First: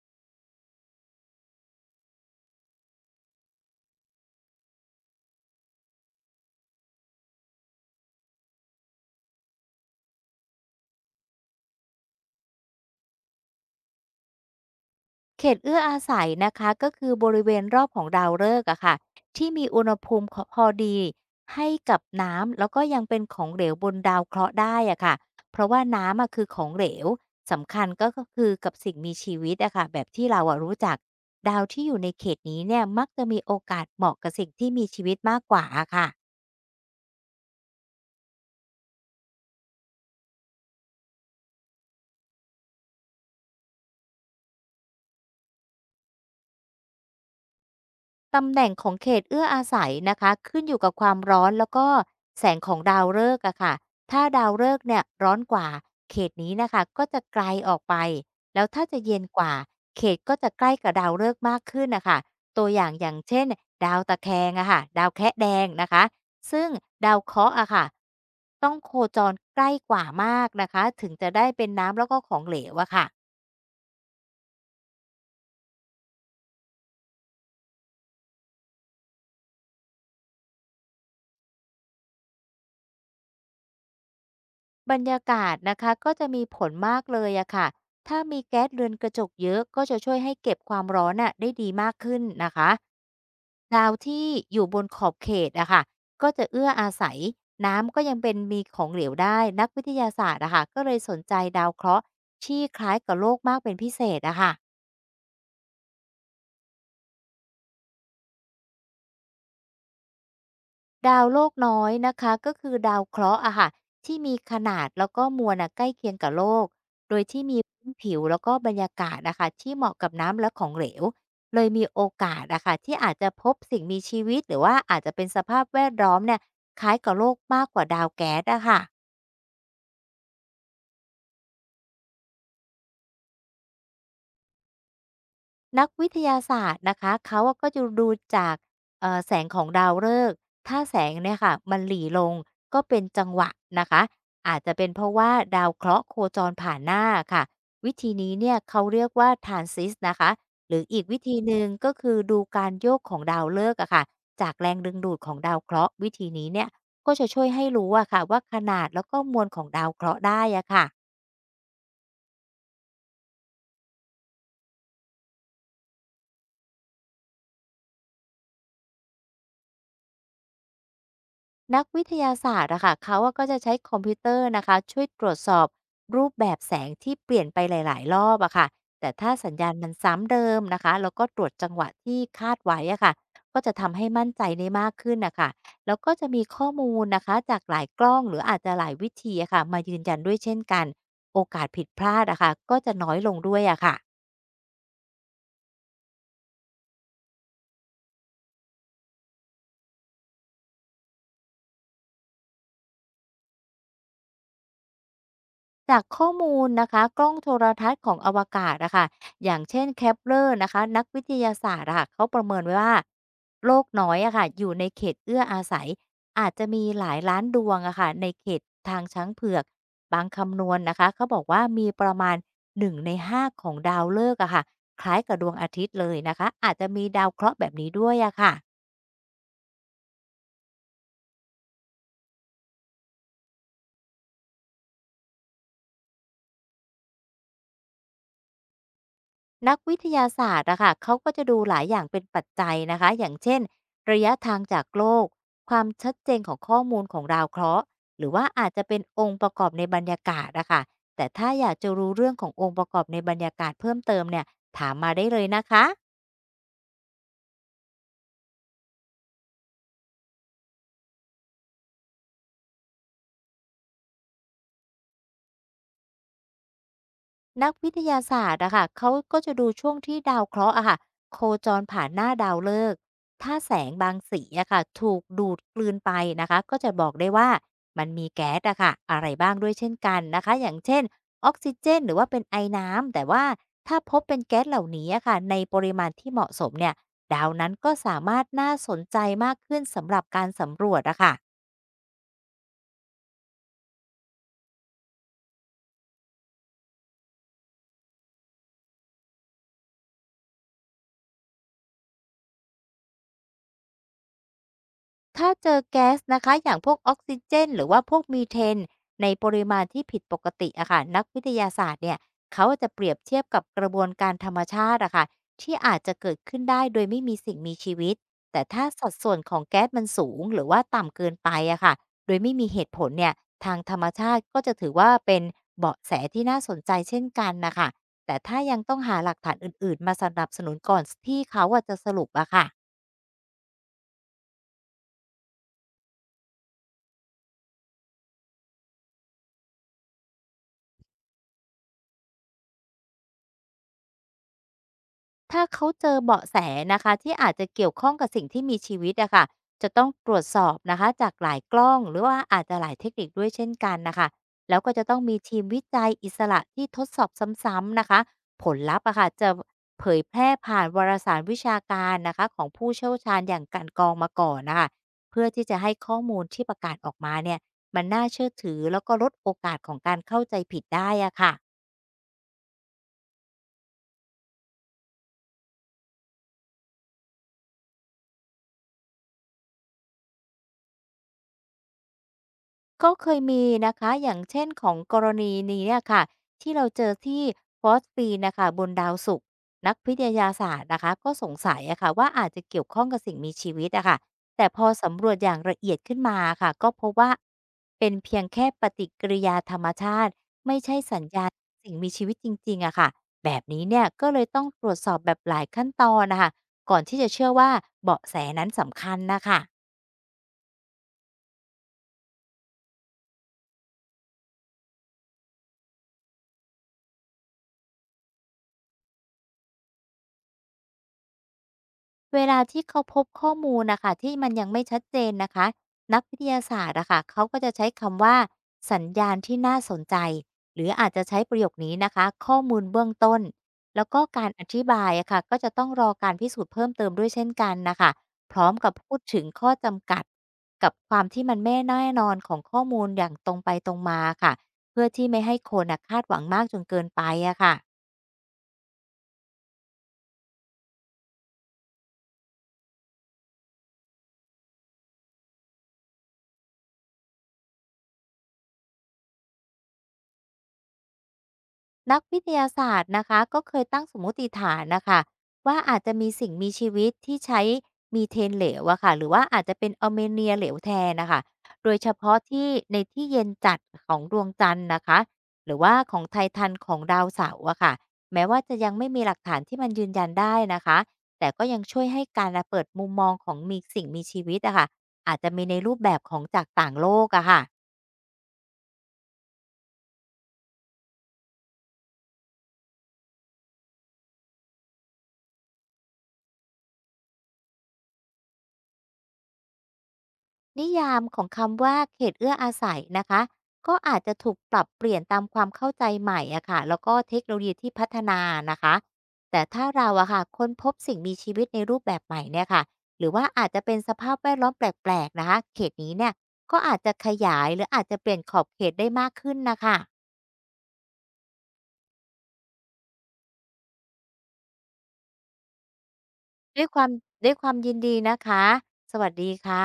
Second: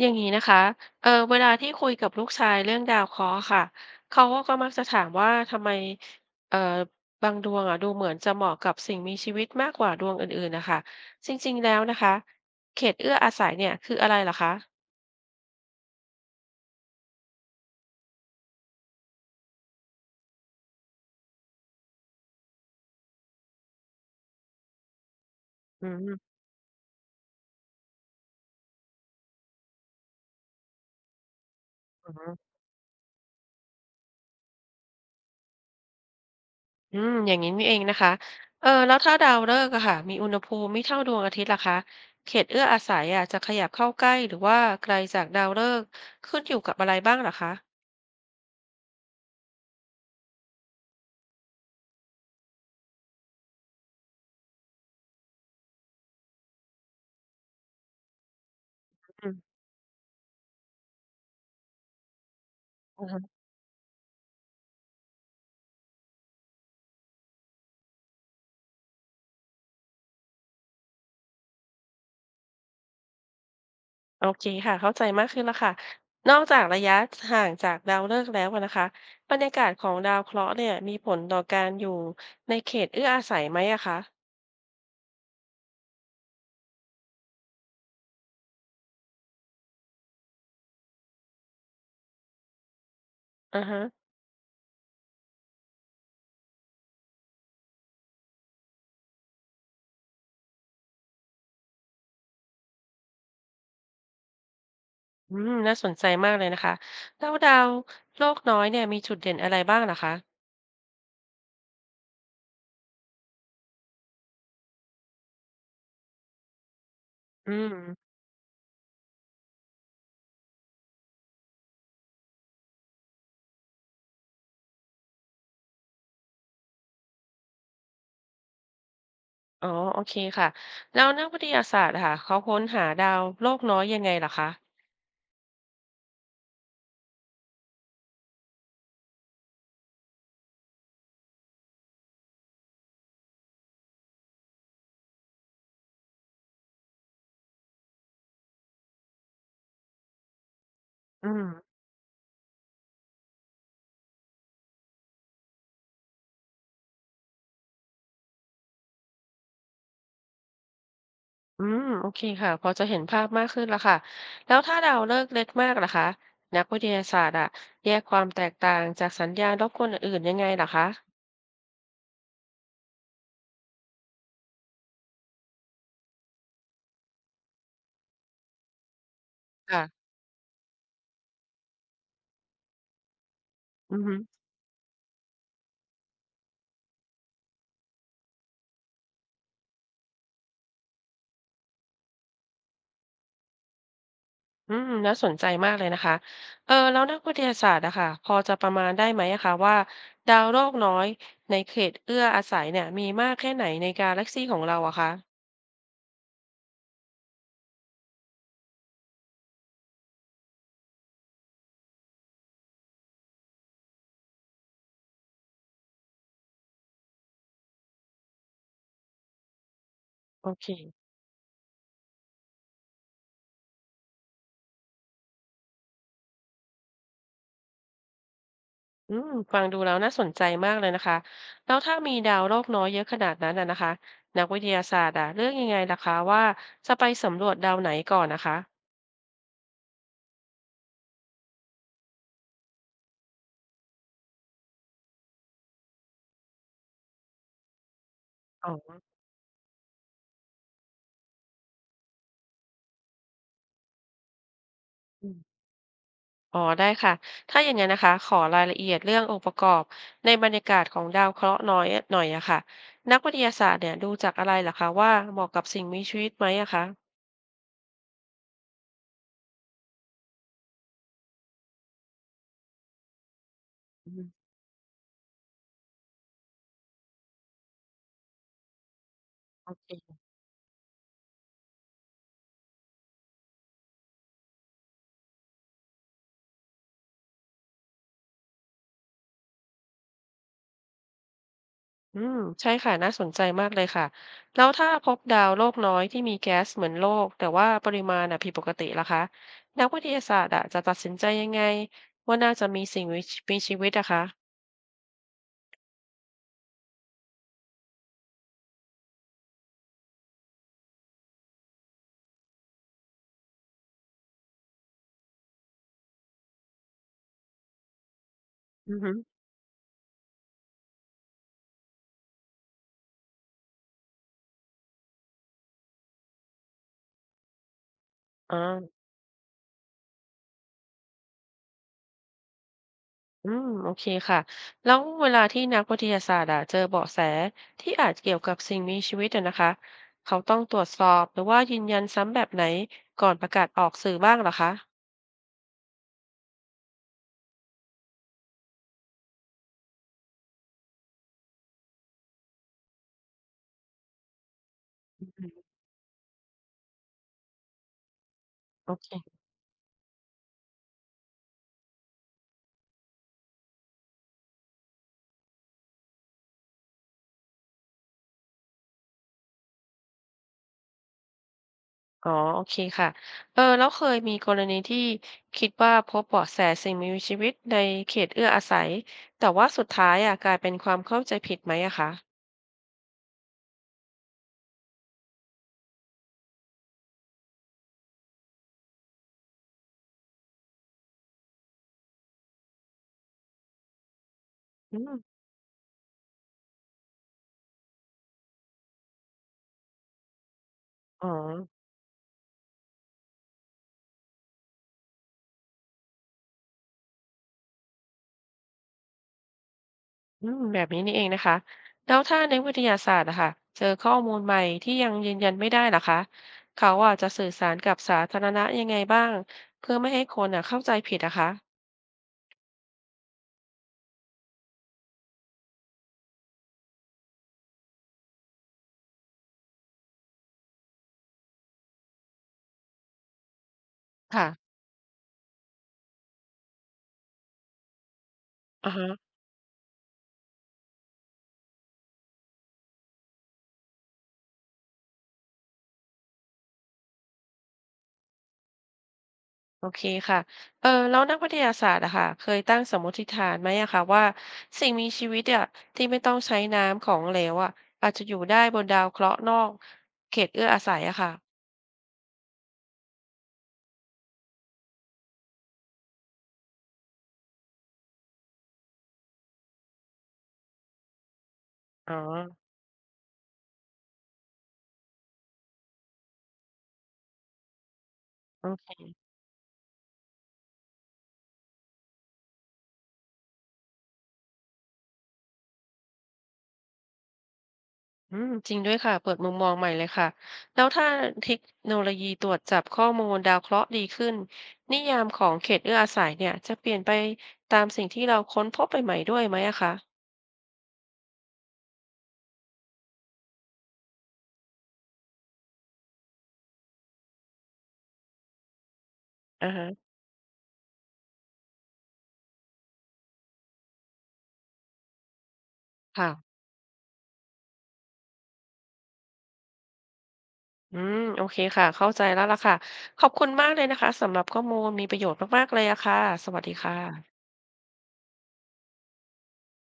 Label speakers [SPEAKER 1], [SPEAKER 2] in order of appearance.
[SPEAKER 1] อย่างนี้นะคะเวลาที่คุยกับลูกชายเรื่องดาวเคราะห์ค่ะเขาก็มักจะถามว่าทำไมเอ่อบางดวงอ่ะดูเหมือนจะเหมาะกับสิ่งมีชีวิตมากกว่าดวงอื่นๆนะคะจริงๆแล้วนะคะเขตเอื้ออาศัยเนี่ยคืออะไรเหรอคะ
[SPEAKER 2] เขตเอื้ออาศัยนะคะก็คือบริเวณรอบของดาวฤกษ์อะค่ะที่มีอุณหภูมิขอพอดีให้กับน้ำแล้วก็ยังเป็นของเหลวบนดาวเคราะห์ได้อะค่ะเพราะว่า
[SPEAKER 1] อืม
[SPEAKER 2] น้ำอะคือของเหลวสำคัญก็ก็คือกับสิ่งมีชีวิตอะค่ะแบบที่เราอะรู้จักดาวที่อยู่
[SPEAKER 1] อื
[SPEAKER 2] ในเขต
[SPEAKER 1] ม
[SPEAKER 2] นี้เนี่ยมักจะมีโอกาสเหมาะกับสิ่งที่มีชีวิตมากกว่าอะค่ะ
[SPEAKER 1] อืมอย่างนี้นี่เองนะคะแล้วถ้าดาวฤกษ์อะค่ะมีอุณหภูมิไม่เท่าดวงอาทิตย์ล่ะคะเขตเอื้ออาศัยอ่ะจะขยับเข้าใกล้หรือว่าไกลจากดาวฤกษ์ขึ้นอยู่กับอะไรบ้างเหรอคะ
[SPEAKER 2] ตำแหน่งของเขตเอื้ออาศัยนะคะขึ้นอยู่กับความร้อนแล้วก็แสงของดาวฤกษ์อะค่ะถ้าดาวฤกษ์เนี่ยร้อนกว่าเขตนี้นะคะก็จะไกลออกไปแล้วถ้าจะเย็น
[SPEAKER 1] อื
[SPEAKER 2] กว่าเขตก็จะใกล้กับดาวฤกษ์มากขึ้นนะคะตัวอย่างอย่าง
[SPEAKER 1] ม
[SPEAKER 2] เช่นดาวตะแคงอะค่ะดาวแคะแดงนะคะซึ่งดาวเคราะห์อะค่ะต้องโคจรใกล้กว่ามากนะคะถึงจะได้เป็นน้ำแล้วก็ของเหลวอะค่ะ
[SPEAKER 1] โอเคค่ะเข้าใจมากขึ้นแล้วค่ะนอกจากระยะห่างจากดาวฤกษ์แล้วอะนะคะบรรยากาศของดาวเคราะห์เนี่ยมีผลต่อการอยู่ในเขตเอื้ออาศัยไหมอะคะ
[SPEAKER 2] บรรยากาศนะคะก็จะมีผลมากเลยอะค่ะถ้ามีแก๊สเรือนกระจกเยอะก็จะช่วยให้เก็บความร้อนน่ะได้ดีมากขึ้นนะคะ
[SPEAKER 1] อือฮะ
[SPEAKER 2] ดาวที่อยู่บนขอบเขตอะค่ะก็จะเอื้ออาศัยน้ำก็ยังเป็นมีของเหลวได้นักวิทยาศาสตร์อะค่ะก็เลยสนใจดาวเคราะห์ที่คล้ายกับโลกมากเป็นพิเศษอะค่ะ
[SPEAKER 1] อืมน่าสนใจมากเลยนะคะแล้วดาวโลกน้อยเนี่ยมีจุดเด่นอะไรบ้างเหรอคะ
[SPEAKER 2] ดาวโลกน้อยนะคะก็คือดาวเคราะห์อะค่ะที่มีขนาดแล้วก็มวลอะใกล้เคียงกับโลกโดยที่
[SPEAKER 1] อื
[SPEAKER 2] มี
[SPEAKER 1] ม
[SPEAKER 2] พื้นผิวแล้วก็บรรยากาศนะคะที่เหมาะกับน้ำและของเหลวเลยมีโอกาสอะค่ะที่อาจจะพบสิ่งมีชีวิตหรือว่าอาจจะเป็นสภาพแวดล้อมเนี่ยคล้ายกับโลกมากกว่าดาวแก๊สอะค่ะ
[SPEAKER 1] อ๋อโอเคค่ะแล้วนักวิทยาศาสตร์อะค่ะเขาค้นหาดาวโลกน้อยยังไงเหรอคะ
[SPEAKER 2] นักวิทยาศาสตร์นะคะ เขาอะก็จะดูจากแสงของดาวฤกษ์ถ้าแสงเนี่ยค่ะมันหลี่ลงก็เป็นจังหวะนะคะ อาจจะเป็นเพราะว่าดาวเคราะห์โคจรผ่านหน้าค่ะวิธีนี้เนี่ยเขาเรียกว่า Transit นซิสนะคะหรืออีกวิ
[SPEAKER 1] อื
[SPEAKER 2] ธีหนึ่ง
[SPEAKER 1] ม
[SPEAKER 2] ก็คือดูการโยกของดาวฤกษ์อะค่ะจากแรงดึงดูดของดาวเคราะห์วิธีนี้เนี่ยก็จะช่วยให้รู้อะค่ะว่าขนาดแล้วก็มวลของดาวเคราะห์ได้อะค่ะ
[SPEAKER 1] อืมโอเคค่ะพอจะเห็นภาพมากขึ้นแล้วค่ะแล้วถ้าดาวฤกษ์เล็กมากล่ะคะนักวิทยาศาสตร์อะแยกความแตกต่างจากสัญญาณรบกวนอื่นๆยังไงล่ะคะ
[SPEAKER 2] นักวิทยาศาสตร์อะค่ะ เขาอะก็จะใช้คอมพิวเตอร์นะคะช่วยตรวจสอบรูปแบบแสงที่เปลี่ยนไปหลายๆรอบอะค่ะแต่ถ้าสัญญาณมัน
[SPEAKER 1] ค่ะ
[SPEAKER 2] ซ้ำเดิมนะคะแล้วก็ตรวจจังหวะที่คาดไว้อะค่ะ ก็จะ
[SPEAKER 1] อื
[SPEAKER 2] ทำ
[SPEAKER 1] อ
[SPEAKER 2] ให้
[SPEAKER 1] ฮึ
[SPEAKER 2] มั่นใจได้มากขึ้นนะคะแล้วก็จะมีข้อมูลนะคะจากหลายกล้องหรืออาจจะหลายวิธีอะค่ะมายืนยันด้วยเช่นกัน โอกาสผิดพลาดอะค่ะก็จะน้อยลงด้วยอะค่ะ
[SPEAKER 1] อืมน่าสนใจมากเลยนะคะแล้วนักวิทยาศาสตร์อะค่ะพอจะประมาณได้ไหมอะคะว่าดาวโลกน้อยในเขตเอื้ออาศัยเนี่ยมีมากแค่ไหนในกาแล็กซี่ของเราอะคะ
[SPEAKER 2] จากข้อมูลนะคะกล้องโทรทัศน์ของอวกาศอะค่ะอย่างเช่นแคปเลอร์นะคะนักวิทยาศาสตร์อะค่ะเขาประเมินไว้ว่าโลกน้อยอะค่ะอยู่ในเขตเอื้ออาศัยอาจจะมีหลายล้านดวงอะค่ะในเขตทางช้างเผือกบาง
[SPEAKER 1] โอ
[SPEAKER 2] คำน
[SPEAKER 1] เค
[SPEAKER 2] วณนะคะเขาบอกว่ามีประมาณ1ในห้าของดาวฤกษ์อะค่ะคล้ายกับดวงอาทิตย์เลยนะคะอาจจะมีดาวเคราะห์แบบนี้ด้วยอะค่ะ
[SPEAKER 1] อืมฟังดูแล้วน่าสนใจมากเลยนะคะแล้วถ้ามีดาวโลกน้อยเยอะขนาดนั้นนะคะนักวิทยาศาสตร์อะเลือกยังไงล่ะคะว่าจะไปสำรวจดาวไหนก่อนนะคะ
[SPEAKER 2] นักวิทยาศาสตร์อะค่ะเขาก็จะดูหลายอย่างเป็นปัจจัยนะคะอย่างเช่นระยะทางจากโลกความชัดเจนของข้อมูลของดาวเคราะห์หรือว่าอา
[SPEAKER 1] อ๋
[SPEAKER 2] จจะ
[SPEAKER 1] อ
[SPEAKER 2] เป็นองค์ประกอบในบรรยากาศอะค่ะแต่ถ้าอยากจะรู้เรื่องขององค์ประกอบในบรรยากาศเพิ่มเติมเนี่ยถามมาได้
[SPEAKER 1] อื
[SPEAKER 2] เลย
[SPEAKER 1] ม
[SPEAKER 2] นะคะ
[SPEAKER 1] อ๋อได้ค่ะถ้าอย่างนั้นนะคะขอรายละเอียดเรื่ององค์ประกอบในบรรยากาศของดาวเคราะห์น้อยหน่อยอะค่ะนักวิทยาศาสตร์เนี่ยดูจากอะไรล่ะคะว่าเหมาะกับสิ่งมีชีวิตไหมอะคะ
[SPEAKER 2] นักวิทยาศาสตร์อะค่ะเขาก็จะดูช่วงที่ดาวเคราะห์อะค่ะโคจรผ่านหน้าดาวฤกษ์ถ้าแสง
[SPEAKER 1] อื
[SPEAKER 2] บาง
[SPEAKER 1] ม
[SPEAKER 2] สีอะค่ะถูกดูดกลืนไปนะคะก็จะบอกได้ว่ามันมีแก๊สอะค่ะอะไรบ้าง
[SPEAKER 1] โอ
[SPEAKER 2] ด้วยเช่นกั
[SPEAKER 1] เค
[SPEAKER 2] นนะคะอย่างเช่นออกซิเจนหรือว่าเป็นไอน้ำแต่ว่าถ้าพบเป็นแก๊สเหล่านี้อะค่ะในปริมาณที่เหมาะสมเนี่ยดาวนั้นก็สามารถน่าสนใจมากขึ้นสำหรับการสำรวจอะค่ะ
[SPEAKER 1] อืมใช่ค่ะน่าสนใจมากเลยค่ะแล้วถ้าพบดาวโลกน้อยที่มีแก๊สเหมือนโลกแต่ว่าปริมาณอ่ะผิดปกติล่ะคะนักวิทยาศาสตร์อ่ะจะตัดสินใจยังไงว่าน่าจะมีสิ่งมีชีวิตอะคะ
[SPEAKER 2] ถ้าเจอแก๊สนะคะอย่างพวกออกซิเจนหรือว่าพวกมีเทนในปริมาณที่ผิดปกติอะค่ะนักวิทยาศาสตร์เนี่ยเขาจะเปรียบเทียบกับกระบวนการธรรมชาติอะค่ะที่อาจจะเกิดขึ้นได้โดยไม่มีสิ่งมีชีวิตแต่ถ้า
[SPEAKER 1] อือ
[SPEAKER 2] สั
[SPEAKER 1] ฮึ
[SPEAKER 2] ดส่วนของแก๊สมันสูงหรือว่าต่ำเกินไปอะค่ะโดยไม่มีเหตุผลเนี่ยทางธรรมชาติก็จะถือว่าเป็นเบาะแสที่น่าสนใจเช่นกันนะคะแต่
[SPEAKER 1] อ่
[SPEAKER 2] ถ้า
[SPEAKER 1] า
[SPEAKER 2] ยังต้องหาหลักฐานอื่นๆมาสนับสนุนก่อนที่เขาอะจะสรุปอะค่ะ
[SPEAKER 1] อืมโอเคค่ะแล้วเวลาที่นักวิทยาศาสตร์อะเจอเบาะแสที่อาจเกี่ยวกับสิ่งมีชีวิตอะนะคะเขาต้องตรวจสอบหรือว่ายืนยันซ้ำแบบไหนก่อนประกาศออกสื่อบ้างเหรอคะ
[SPEAKER 2] ถ้าเขาเจอเบาะแสนะคะที่อาจจะเกี่ยวข้องกับสิ่งที่มีชีวิตอะค่ะจะต้องตรวจสอบนะคะจากหลายกล้องหรือว่าอาจจะหลายเทคนิคด้วยเช่นกันนะคะแล้วก็จะต้องมีทีมวิจัยอิสระที่ทดสอบซ้ำๆนะคะผล
[SPEAKER 1] โอ
[SPEAKER 2] ลัพธ์อะค่ะ
[SPEAKER 1] เค
[SPEAKER 2] จะเผยแพร่ผ่านวารสารวิชาการนะคะของผู้เชี่ยวชาญอย่างกาันกรองมาก่อนนะคะเพื่อที่จะให้ข้อมูลที่ประกาศออกมาเนี่ยมันน่าเชื่อถือแล้วก็ลดโอกาสของการเข้าใจผิดได้อะค่ะ
[SPEAKER 1] อ๋อโอเคค่ะแล้วเคยมีกรณีที่คิดว่าพบเบาะแสสิ่งมีชีวิตในเขตเอื้ออาศัย แต่ว่าสุดท้ายอ่ะกลายเป็นความเข้าใจผิดไหมอะคะ
[SPEAKER 2] ก็เคยมีนะคะอย่างเช่นของกรณีนี้เนี่ยค่ะที่เราเจอที่ฟอสฟีนน่ะคะบนดาวศุกร์นักวิทยาศาสตร์นะคะก็สงสัยอะค่ะว่าอาจจะเกี่ยวข้องกับสิ่งมีชีวิตอะค่ะแต่พอ
[SPEAKER 1] อืม
[SPEAKER 2] สำรวจอย่างละเอียดขึ้นมาค่ะก็พบว่าเป็นเพียงแค่ปฏิกิริยาธรรมชาติ
[SPEAKER 1] อ๋อ
[SPEAKER 2] สิ่งมีชีวิตจริงๆอะค่ะแบบนี้เนี่ยก็เลยต้องตรวจสอบแบบหลายขั้นตอนนะคะก่อนที่จะเชื่อว่าเบาะแสนั้นสำคัญนะคะ
[SPEAKER 1] อืมแบบนี้นี่เองนะคะ แล้วถ้าในวิทยาศาสตร์อะค่ะเจอข้อมูลใหม่ที่ยังยืนยันไม่ได้ล่ะคะเขาอ่ะจะสื่อสารกับสาธารณะยังไงบ้างเพื่อไม่ให้คนอ่ะเข้าใจผิดอะคะ
[SPEAKER 2] เวลาที่เขาพบข้อมูลนะคะที่มันยังไม่ชัดเจนนะคะนักวิทยาศาสตร์อะค่ะเขาก็จะใช้คำว่าสัญญาณที่น่าสนใจหรืออาจจะใช้ประโยคนี้นะคะข้อมูลเบื้องต้นแล้วก็กา
[SPEAKER 1] ค่ะ
[SPEAKER 2] รอธิบายอะค่ะก็จะต้องรอการพิสูจน์เพิ่มเติมด้วยเช่นกันนะคะพร้อม
[SPEAKER 1] อ่า
[SPEAKER 2] กับ
[SPEAKER 1] ฮะ
[SPEAKER 2] พูดถึงข้อจำกัดกับความที่มันไม่แน่นอนของข้อมูลอย่างตรงไปตรงมาค่ะเพื่อที่ไม่ให้คน่ะคาดหวังมากจนเกินไปอะค่ะ
[SPEAKER 1] โอเคค่ะแล้วนักวิทยาศาสตร์อะค่ะเคยตั้งสมมติฐานไหมอะค่ะว่าสิ่งมีชีวิตอะที่ไม่ต้องใช้น้ำของเหลวอะอาจจะอยู่ได้บนดาวเคราะห์นอกเขตเอื้ออาศัยอะค่ะ
[SPEAKER 2] นักวิทยาศาสตร์นะคะก็เคยตั้งสมมติฐานนะคะว่าอาจจะมีสิ่งมีชีวิตที่ใช้มีเทนเหลวอะค่ะหรือว่าอาจจะเป็นอลเมเนียเหลวแทนนะคะโดยเฉ
[SPEAKER 1] อ๋อ
[SPEAKER 2] พาะที่ในที่เย็นจัดของดวงจันทร์นะคะหรือว่าของไททันของดาวเสาร์อะค่ะแม้ว่า
[SPEAKER 1] อื
[SPEAKER 2] จะยัง
[SPEAKER 1] ม
[SPEAKER 2] ไม่มีหลักฐานที่มันยืนยันได้นะคะแต่ก็ยังช่วยให้การเปิดมุมมองของมีสิ่งมีชีวิตอะค่ะอาจจะมีในรูปแบบของจากต่างโลกอะค่ะ
[SPEAKER 1] อืมจริงด้วยค่ะเปิดมุมมองใหม่เลยค่ะแล้วถ้าเทคโนโลยีตรวจจับข้อมูลดาวเคราะห์ดีขึ้นนิยามของเขตเอื้ออาศัยเนี่ยจะเปลี่ยนไปตามสิ่งที่เราค้นพบใหม่ๆด้วยไหมอะคะ
[SPEAKER 2] นิยามของคำว่าเขตเอื้ออาศัยนะคะก็อาจจะถูกปรับเปลี่ยนตามความเข้าใจใหม่อะค่ะแล้วก็เทคโนโลยีที่พัฒนานะคะแต่
[SPEAKER 1] อ่า
[SPEAKER 2] ถ้า
[SPEAKER 1] ฮะ
[SPEAKER 2] เราอะค่ะค้นพบสิ่งมีชีวิตในรูปแบบใหม่เนี่ยค่ะหรือว่าอาจจะเป็นสภาพแวดล้อมแปลกๆนะคะเขตนี้เนี่ย
[SPEAKER 1] ค่ะ
[SPEAKER 2] ก็อาจจะขยายหรืออาจจะเปลี่ยนขอบเขตได้มากขึ้นนะคะ
[SPEAKER 1] อืมโอเคค่ะเข้าใจแล้วล่ะค่ะขอบคุณมากเลยนะคะสำหรับข้อมูลมีประโยชน์มากๆเลยอะค่ะสวัสดี
[SPEAKER 2] ด้วย
[SPEAKER 1] ค่
[SPEAKER 2] ความ
[SPEAKER 1] ะ
[SPEAKER 2] ด้วยความยินดีนะคะสวัสดีค่ะ